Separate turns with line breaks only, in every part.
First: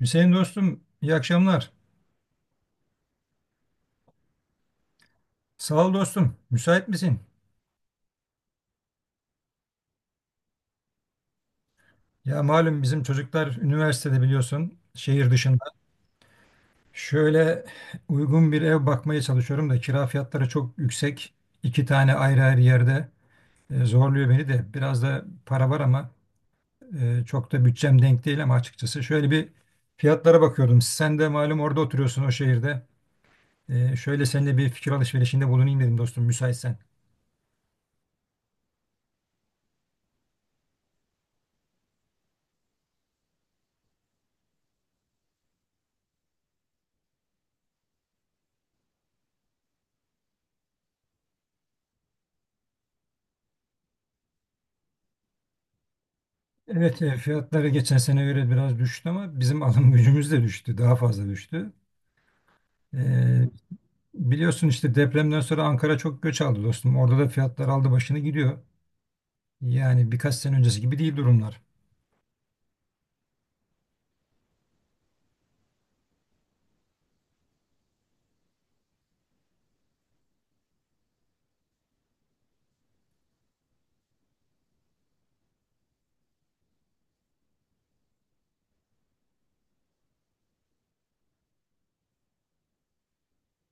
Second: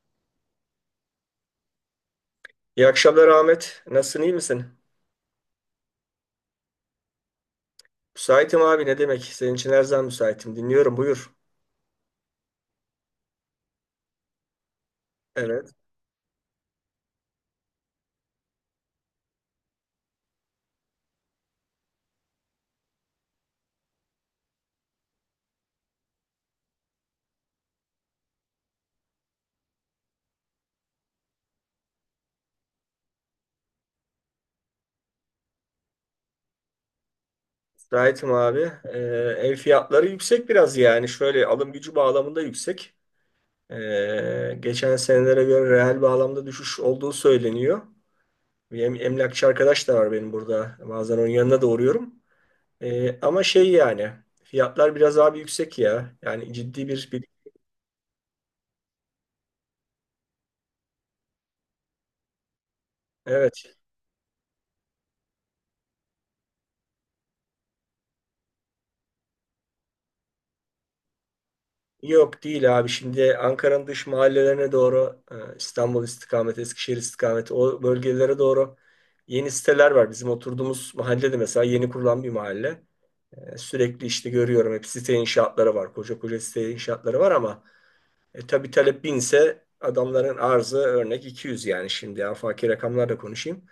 Hüseyin dostum, iyi akşamlar.
İyi akşamlar Ahmet. Nasılsın, iyi misin?
Sağ ol dostum. Müsait misin?
Müsaitim abi ne demek? Senin için her zaman müsaitim. Dinliyorum buyur.
Ya malum bizim çocuklar üniversitede biliyorsun, şehir dışında.
Evet,
Şöyle uygun bir ev bakmaya çalışıyorum da kira fiyatları çok yüksek. İki tane ayrı ayrı yerde zorluyor beni de. Biraz da para var ama çok da bütçem denk değil ama açıkçası. Şöyle bir fiyatlara bakıyordum. Sen de malum orada oturuyorsun o şehirde. Şöyle seninle bir fikir alışverişinde bulunayım dedim dostum müsaitsen.
müsaitim abi. Ev fiyatları yüksek biraz yani. Şöyle alım gücü bağlamında yüksek. Geçen senelere göre reel bağlamda düşüş olduğu söyleniyor. Bir emlakçı arkadaş da var benim burada. Bazen onun yanına da uğruyorum. Ama şey yani fiyatlar biraz abi yüksek ya. Yani ciddi
Evet,
bir, bir
fiyatları geçen sene göre biraz düştü ama bizim alım gücümüz de düştü, daha fazla düştü. E,
evet.
biliyorsun işte depremden sonra Ankara çok göç aldı dostum. Orada da fiyatlar aldı başını gidiyor. Yani birkaç sene öncesi gibi değil durumlar.
Yok değil abi. Şimdi Ankara'nın dış mahallelerine doğru İstanbul istikameti, Eskişehir istikameti o bölgelere doğru yeni siteler var. Bizim oturduğumuz mahallede mesela yeni kurulan bir mahalle. Sürekli işte görüyorum hep site inşaatları var. Koca koca site inşaatları var ama tabii talep binse adamların arzı örnek 200, yani şimdi afaki rakamlarla konuşayım.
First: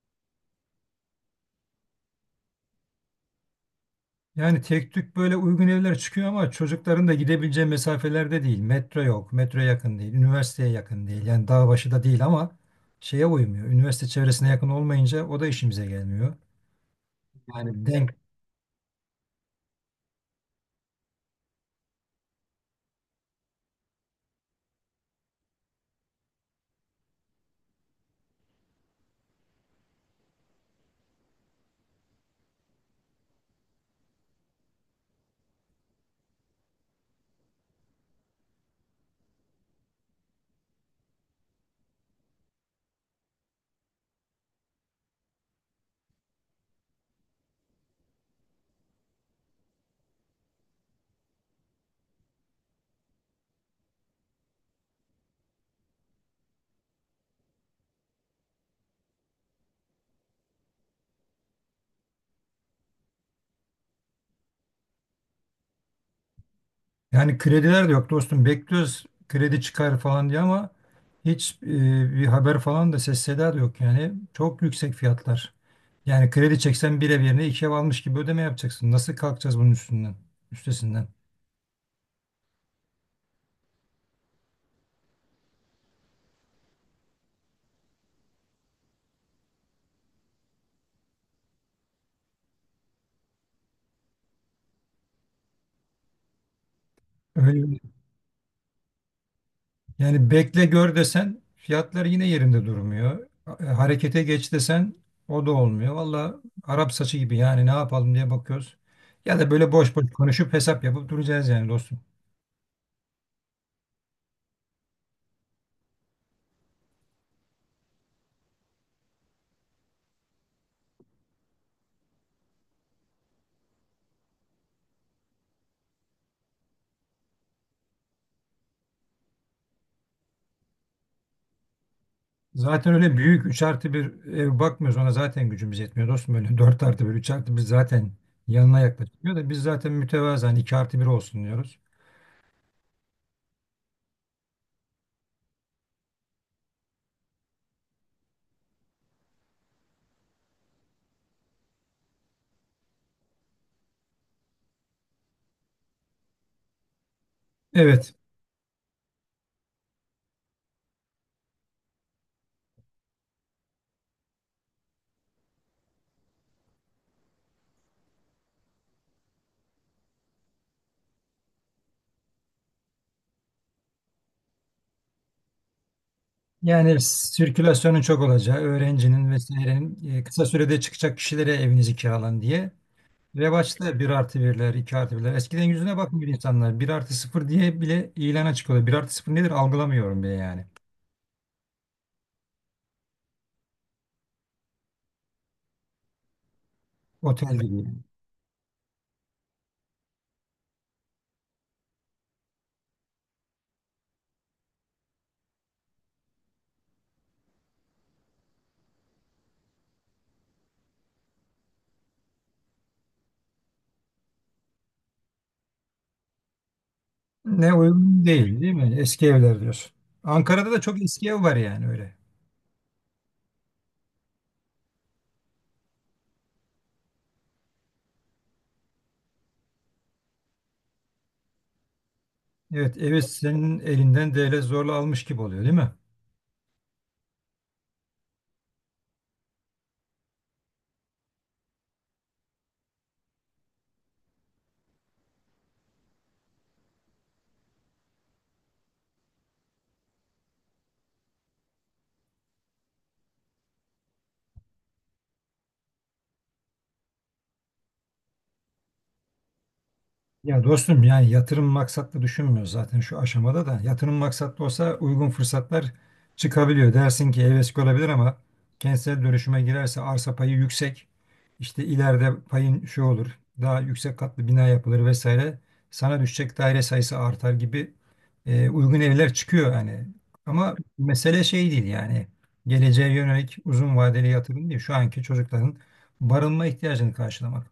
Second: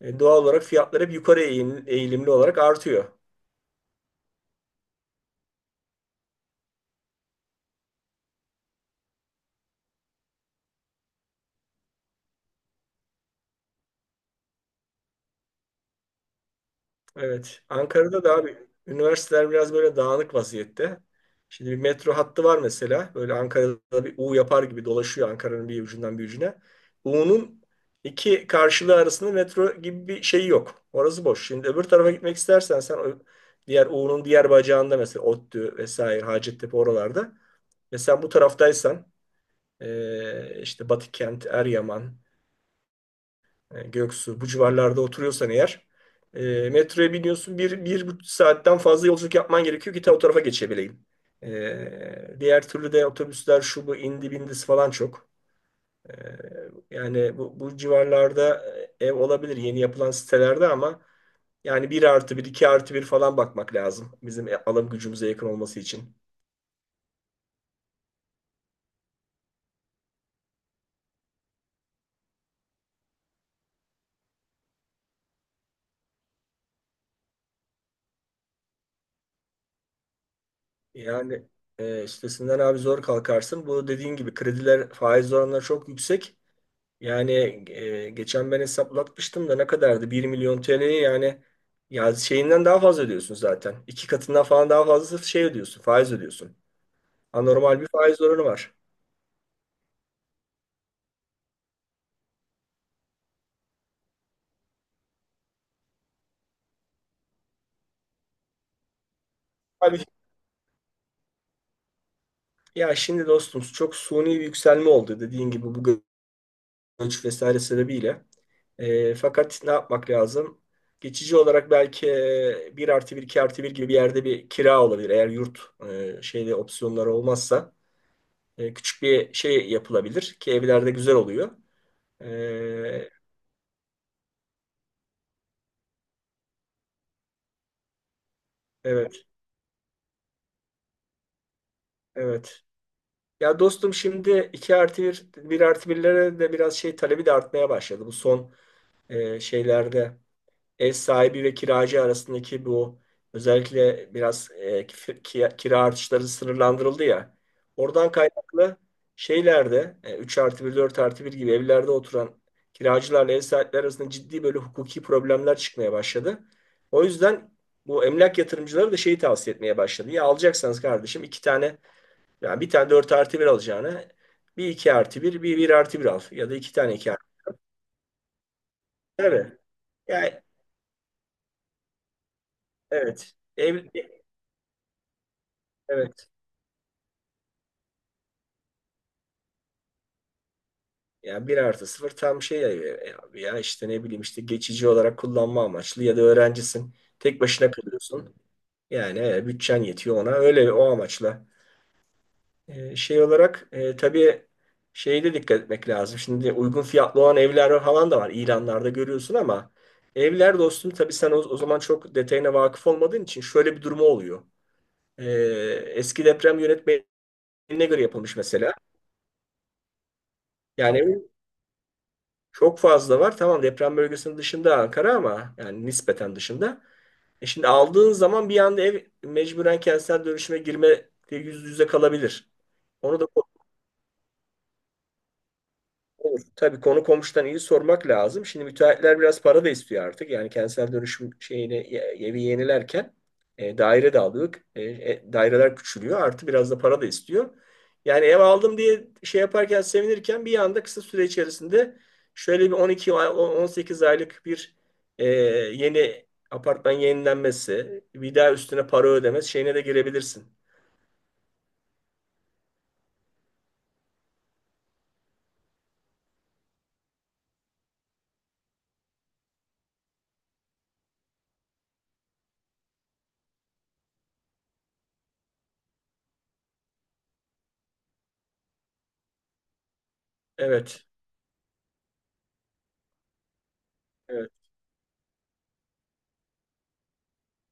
Doğal olarak fiyatlar hep yukarı eğilimli olarak artıyor.
Yani tek tük böyle uygun evler çıkıyor ama çocukların da gidebileceği mesafelerde değil. Metro yok, metro yakın değil, üniversiteye yakın değil. Yani dağ başı da değil ama şeye uymuyor. Üniversite çevresine yakın olmayınca o da işimize gelmiyor.
Evet.
Yani denk.
Ankara'da da abi üniversiteler biraz böyle dağınık vaziyette. Şimdi bir metro hattı var mesela. Böyle Ankara'da bir U yapar gibi dolaşıyor Ankara'nın bir ucundan bir ucuna. U'nun iki karşılığı arasında metro gibi bir şey yok. Orası boş. Şimdi öbür tarafa gitmek istersen sen o diğer U'nun diğer bacağında mesela ODTÜ vesaire Hacettepe oralarda. Mesela bu taraftaysan işte Batıkent, Eryaman, Göksu bu civarlarda oturuyorsan eğer, metroya biniyorsun 1,5 saatten fazla yolculuk yapman gerekiyor ki ta o tarafa geçebileyim. Diğer türlü de otobüsler şu bu indi bindisi falan çok. E, yani bu civarlarda ev olabilir yeni yapılan sitelerde ama yani bir artı bir 2 artı bir falan bakmak lazım bizim alım gücümüze yakın olması için.
Yani krediler de yok dostum. Bekliyoruz kredi çıkar falan diye ama hiç bir haber falan da ses seda da yok yani. Çok yüksek fiyatlar. Yani kredi çeksen bir ev yerine iki ev almış gibi ödeme yapacaksın. Nasıl kalkacağız bunun üstünden, üstesinden?
Yani üstesinden abi zor kalkarsın. Bu dediğin gibi krediler faiz oranları çok yüksek. Yani geçen ben hesaplatmıştım da ne kadardı? 1 milyon TL'ye yani ya şeyinden daha fazla ödüyorsun zaten. İki katından falan daha fazla şey ödüyorsun, faiz ödüyorsun.
Öyle.
Anormal bir faiz oranı var.
Yani bekle gör desen fiyatlar yine yerinde durmuyor. Harekete geç desen o da olmuyor. Valla Arap saçı gibi yani ne yapalım diye bakıyoruz. Ya da böyle boş
Abi
boş konuşup hesap yapıp duracağız yani dostum.
ya şimdi dostum çok suni bir yükselme oldu dediğin gibi bu göç vesaire sebebiyle. Fakat ne yapmak lazım? Geçici olarak belki 1 artı bir 2 artı bir gibi bir yerde bir kira olabilir. Eğer yurt şeyde opsiyonları olmazsa küçük bir şey yapılabilir ki evlerde güzel oluyor.
Zaten
Ee,
öyle büyük 3 artı bir ev bakmıyoruz. Ona zaten gücümüz yetmiyor dostum. Öyle 4 artı bir 3 artı bir zaten yanına
evet,
yaklaşıyor da biz zaten mütevazı mütevazen 2 artı bir olsun diyoruz.
evet. Ya dostum şimdi 2 artı bir, bir artı birlere de biraz şey talebi de artmaya başladı. Bu son şeylerde ev sahibi ve kiracı arasındaki bu özellikle biraz kira artışları sınırlandırıldı ya. Oradan
Evet.
kaynaklı şeylerde 3 artı bir 4 artı bir gibi evlerde oturan kiracılarla ev sahipleri arasında ciddi böyle hukuki problemler çıkmaya başladı. O yüzden bu emlak yatırımcıları da şeyi tavsiye etmeye başladı. Ya alacaksanız kardeşim iki tane, yani bir tane 4 artı bir alacağına bir 2 artı bir bir artı bir al ya da iki tane
Yani
iki artı 1.
sirkülasyonun çok olacağı, öğrencinin
Tabii.
vesairenin
Yani,
kısa sürede çıkacak kişilere evinizi kiralan diye.
evet. Ev,
Revaçta bir artı birler 2 artı birler. Eskiden yüzüne bakmıyor
evet.
insanlar. Bir artı sıfır diye bile ilana çıkıyorlar. Bir artı sıfır nedir algılamıyorum bile yani.
Ya bir artı sıfır tam şey ya, ya abi ya işte ne bileyim işte geçici olarak kullanma amaçlı ya da öğrencisin tek
Otel
başına
gibi yani.
kalıyorsun. Yani bütçen yetiyor ona öyle o amaçla. Şey olarak tabii şeye de dikkat etmek lazım. Şimdi uygun fiyatlı olan evler falan da var ilanlarda görüyorsun ama evler dostum tabii sen o zaman çok detayına vakıf olmadığın için şöyle bir durumu oluyor. E, eski deprem yönetmeliğine
Ne
göre
uygun
yapılmış
değil değil
mesela.
mi? Eski evler diyorsun. Ankara'da da çok
Yani
eski ev var yani öyle.
çok fazla var. Tamam deprem bölgesinin dışında Ankara ama yani nispeten dışında. Şimdi aldığın zaman bir anda ev mecburen kentsel dönüşüme girme yüz yüze kalabilir.
Evet,
Onu
evi
da
senin elinden devlet zorla almış gibi oluyor, değil mi?
olur. Tabii konu komşudan iyi sormak lazım. Şimdi müteahhitler biraz para da istiyor artık. Yani kentsel dönüşüm şeyini evi yenilerken daire de aldık. Daireler küçülüyor. Artı biraz da para da istiyor. Yani ev aldım diye şey yaparken sevinirken bir anda kısa süre içerisinde şöyle bir 18 aylık bir e, yeni apartman yenilenmesi, bir daha üstüne para ödemesi şeyine de girebilirsin.
Ya dostum yani yatırım maksatlı düşünmüyor zaten şu aşamada da. Yatırım maksatlı olsa uygun fırsatlar çıkabiliyor. Dersin ki evet olabilir ama kentsel dönüşüme girerse arsa payı yüksek. İşte ileride payın şu olur. Daha yüksek katlı bina yapılır vesaire. Sana düşecek daire sayısı artar gibi uygun evler çıkıyor yani. Ama
Evet.
mesele şey değil yani. Geleceğe yönelik uzun vadeli
Evet.
yatırım değil. Şu anki çocukların barınma ihtiyacını karşılamak.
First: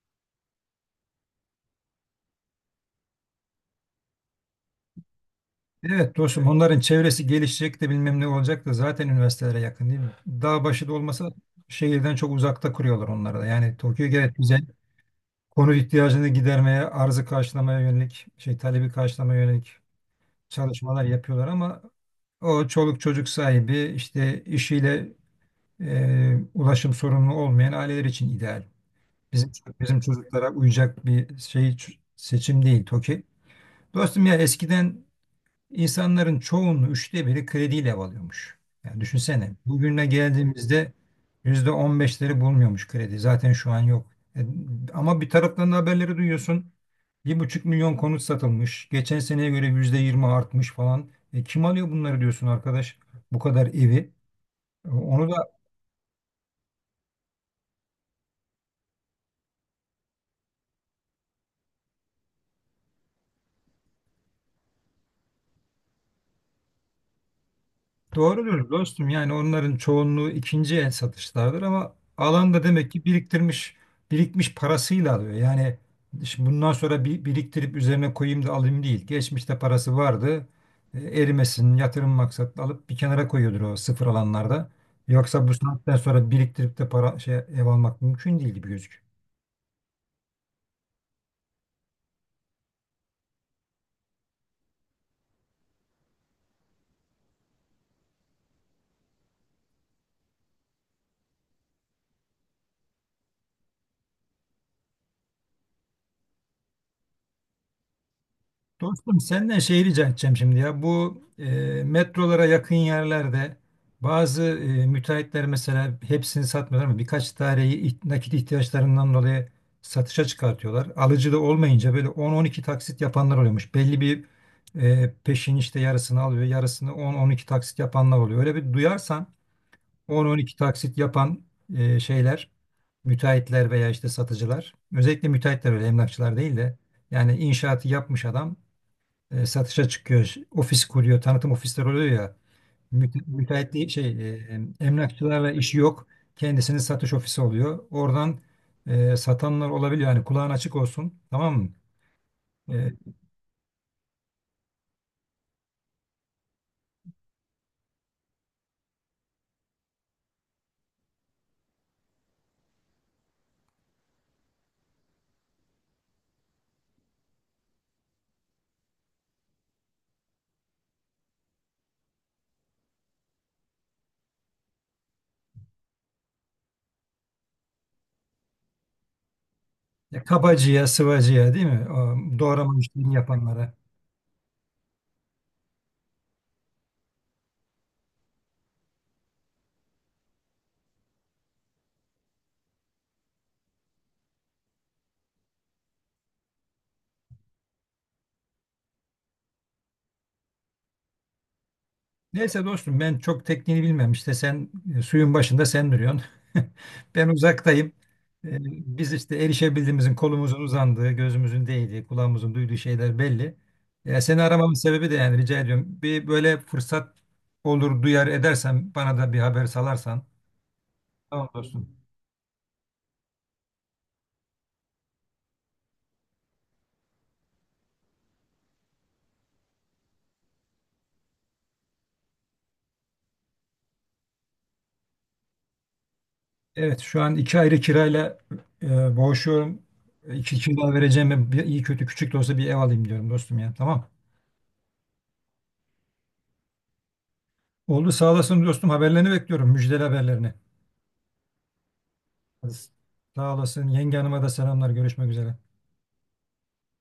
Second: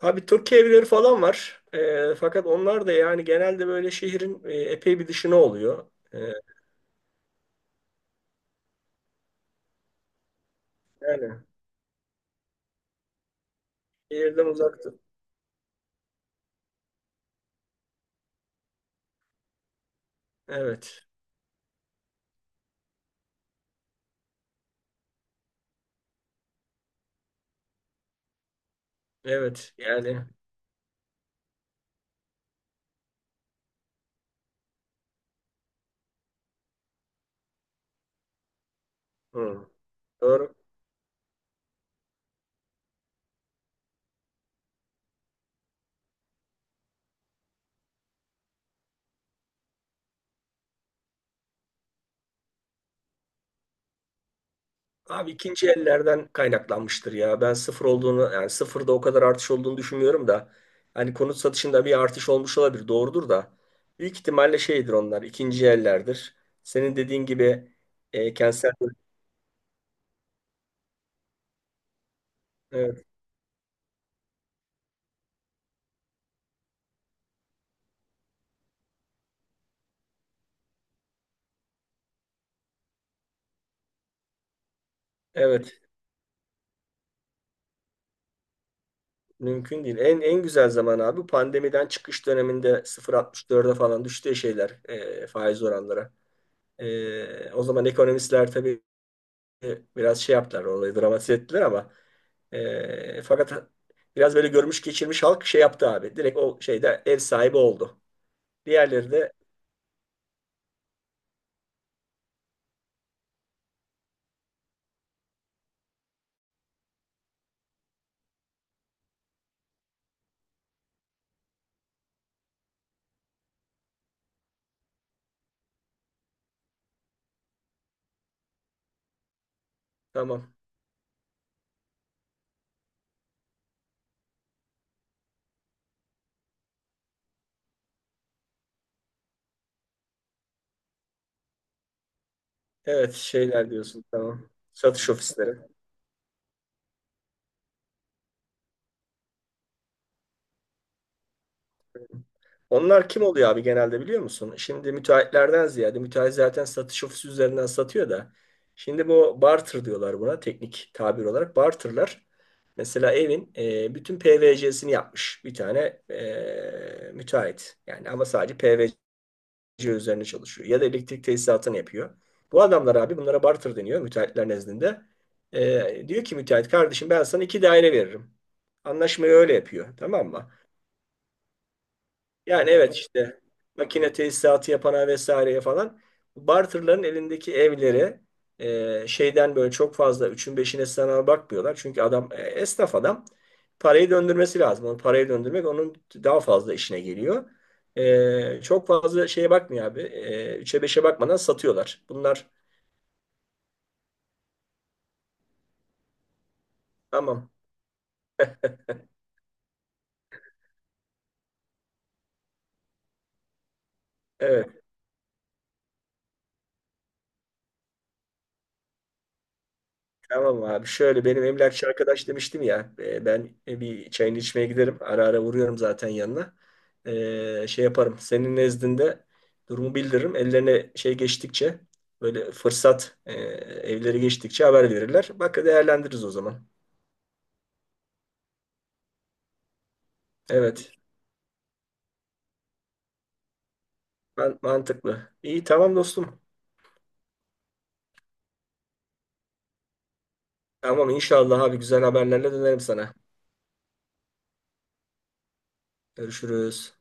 Abi Türk evleri falan var. Fakat onlar da yani genelde böyle şehrin epey bir dışına oluyor.
Evet dostum onların çevresi gelişecek de bilmem ne olacak da zaten üniversitelere yakın değil mi? Dağ başı da olmasa
Yani
şehirden çok uzakta kuruyorlar onları da. Yani Tokyo gayet
şehirden
güzel.
uzaktı.
Konut ihtiyacını gidermeye, arzı karşılamaya yönelik, şey talebi karşılamaya yönelik çalışmalar
Evet.
yapıyorlar ama o çoluk çocuk sahibi işte işiyle ulaşım sorunlu olmayan aileler için ideal. Bizim
Evet.
bizim
Yani
çocuklara uyacak bir şey seçim değil Tokyo. Dostum ya eskiden İnsanların çoğunun üçte biri krediyle ev alıyormuş. Yani düşünsene
hı.
bugüne
Doğru.
geldiğimizde %15leri bulmuyormuş kredi. Zaten şu an yok. E, ama bir taraftan da haberleri duyuyorsun. Bir buçuk milyon konut satılmış. Geçen seneye göre %20 artmış falan. E, kim alıyor bunları diyorsun arkadaş? Bu kadar evi. E,
Abi
onu da.
ikinci ellerden kaynaklanmıştır ya. Ben sıfır olduğunu, yani sıfırda o kadar artış olduğunu düşünmüyorum da. Hani konut satışında bir artış olmuş olabilir. Doğrudur da. Büyük ihtimalle şeydir onlar. İkinci ellerdir. Senin dediğin gibi
Doğrudur
kentsel,
dostum. Yani onların çoğunluğu ikinci el satışlardır ama alan da demek
evet,
ki biriktirmiş, birikmiş parasıyla alıyor. Yani şimdi bundan sonra bir, biriktirip üzerine koyayım da alayım değil. Geçmişte parası vardı. E, erimesin, yatırım maksatlı alıp bir kenara koyuyordur o sıfır alanlarda. Yoksa bu
evet.
saatten sonra biriktirip de para şey ev almak mümkün değil gibi gözüküyor.
Mümkün değil. En güzel zaman abi pandemiden çıkış döneminde 0,64'e falan düştüğü şeyler, faiz oranları. O zaman ekonomistler tabii biraz şey yaptılar, olayı dramatize ettiler ama fakat biraz böyle görmüş geçirmiş halk şey yaptı abi. Direkt o şeyde ev sahibi oldu. Diğerleri
Dostum
de
senden şey rica edeceğim şimdi ya. Bu metrolara yakın yerlerde bazı müteahhitler mesela hepsini satmıyorlar ama birkaç taneyi nakit ihtiyaçlarından dolayı satışa çıkartıyorlar. Alıcı da olmayınca böyle 10-12 taksit yapanlar oluyormuş. Belli bir peşin işte yarısını alıyor, yarısını 10-12 taksit yapanlar oluyor. Öyle bir duyarsan
tamam.
10-12 taksit yapan şeyler, müteahhitler veya işte satıcılar. Özellikle müteahhitler öyle emlakçılar değil de yani inşaatı yapmış adam satışa çıkıyor. Ofis kuruyor, tanıtım ofisleri oluyor ya.
Evet,
Müte,
şeyler
müteahhitliği
diyorsun,
şey
tamam. Satış
emlakçılarla
ofisleri.
işi yok. Kendisinin satış ofisi oluyor. Oradan satanlar olabiliyor. Yani kulağın açık olsun. Tamam mı?
Onlar
E,
kim oluyor abi genelde biliyor musun? Şimdi müteahhitlerden ziyade müteahhit zaten satış ofisi üzerinden satıyor da. Şimdi bu barter diyorlar buna, teknik tabir olarak. Barterlar mesela evin bütün PVC'sini yapmış bir tane müteahhit. Yani ama sadece PVC üzerine çalışıyor. Ya da elektrik tesisatını yapıyor. Bu adamlar abi, bunlara barter deniyor müteahhitler nezdinde. Diyor ki müteahhit, kardeşim ben sana iki daire veririm. Anlaşmayı öyle yapıyor,
ya
tamam mı?
kabacıya, sıvacıya değil mi? O,
Yani
doğrama
evet
işlerini
işte
yapanlara.
makine tesisatı yapana vesaireye falan bu barterların elindeki evleri şeyden böyle çok fazla üçün beşine sana bakmıyorlar. Çünkü adam, esnaf adam, parayı döndürmesi lazım. Onu, parayı döndürmek onun daha fazla işine geliyor. Çok fazla şeye bakmıyor abi. Üçe beşe bakmadan satıyorlar. Bunlar
Neyse dostum ben çok tekniğini bilmem işte sen suyun başında sen duruyorsun. Ben
tamam.
uzaktayım. E, Biz işte erişebildiğimizin kolumuzun uzandığı, gözümüzün değdiği, kulağımızın duyduğu şeyler belli. Seni aramamın
Evet.
sebebi de yani rica ediyorum. Bir böyle fırsat olur duyar edersen bana da bir haber salarsan.
Tamam abi, şöyle benim
Tamam
emlakçı
dostum.
arkadaş demiştim ya, ben bir çayını içmeye giderim, ara ara vuruyorum zaten yanına. Şey yaparım senin nezdinde, durumu bildiririm, ellerine şey geçtikçe, böyle fırsat, evleri geçtikçe haber verirler, bak değerlendiririz o zaman.
Evet şu an iki ayrı kirayla boğuşuyorum. İki
Evet,
kira vereceğim bir iyi kötü küçük de olsa bir ev alayım diyorum dostum ya. Tamam.
ben, mantıklı, iyi, tamam dostum.
Oldu sağ olasın dostum haberlerini bekliyorum müjdeli haberlerini.
Tamam inşallah abi, güzel haberlerle
Hadi.
dönerim sana.
Sağ olasın. Yenge hanıma da selamlar. Görüşmek üzere.
Görüşürüz.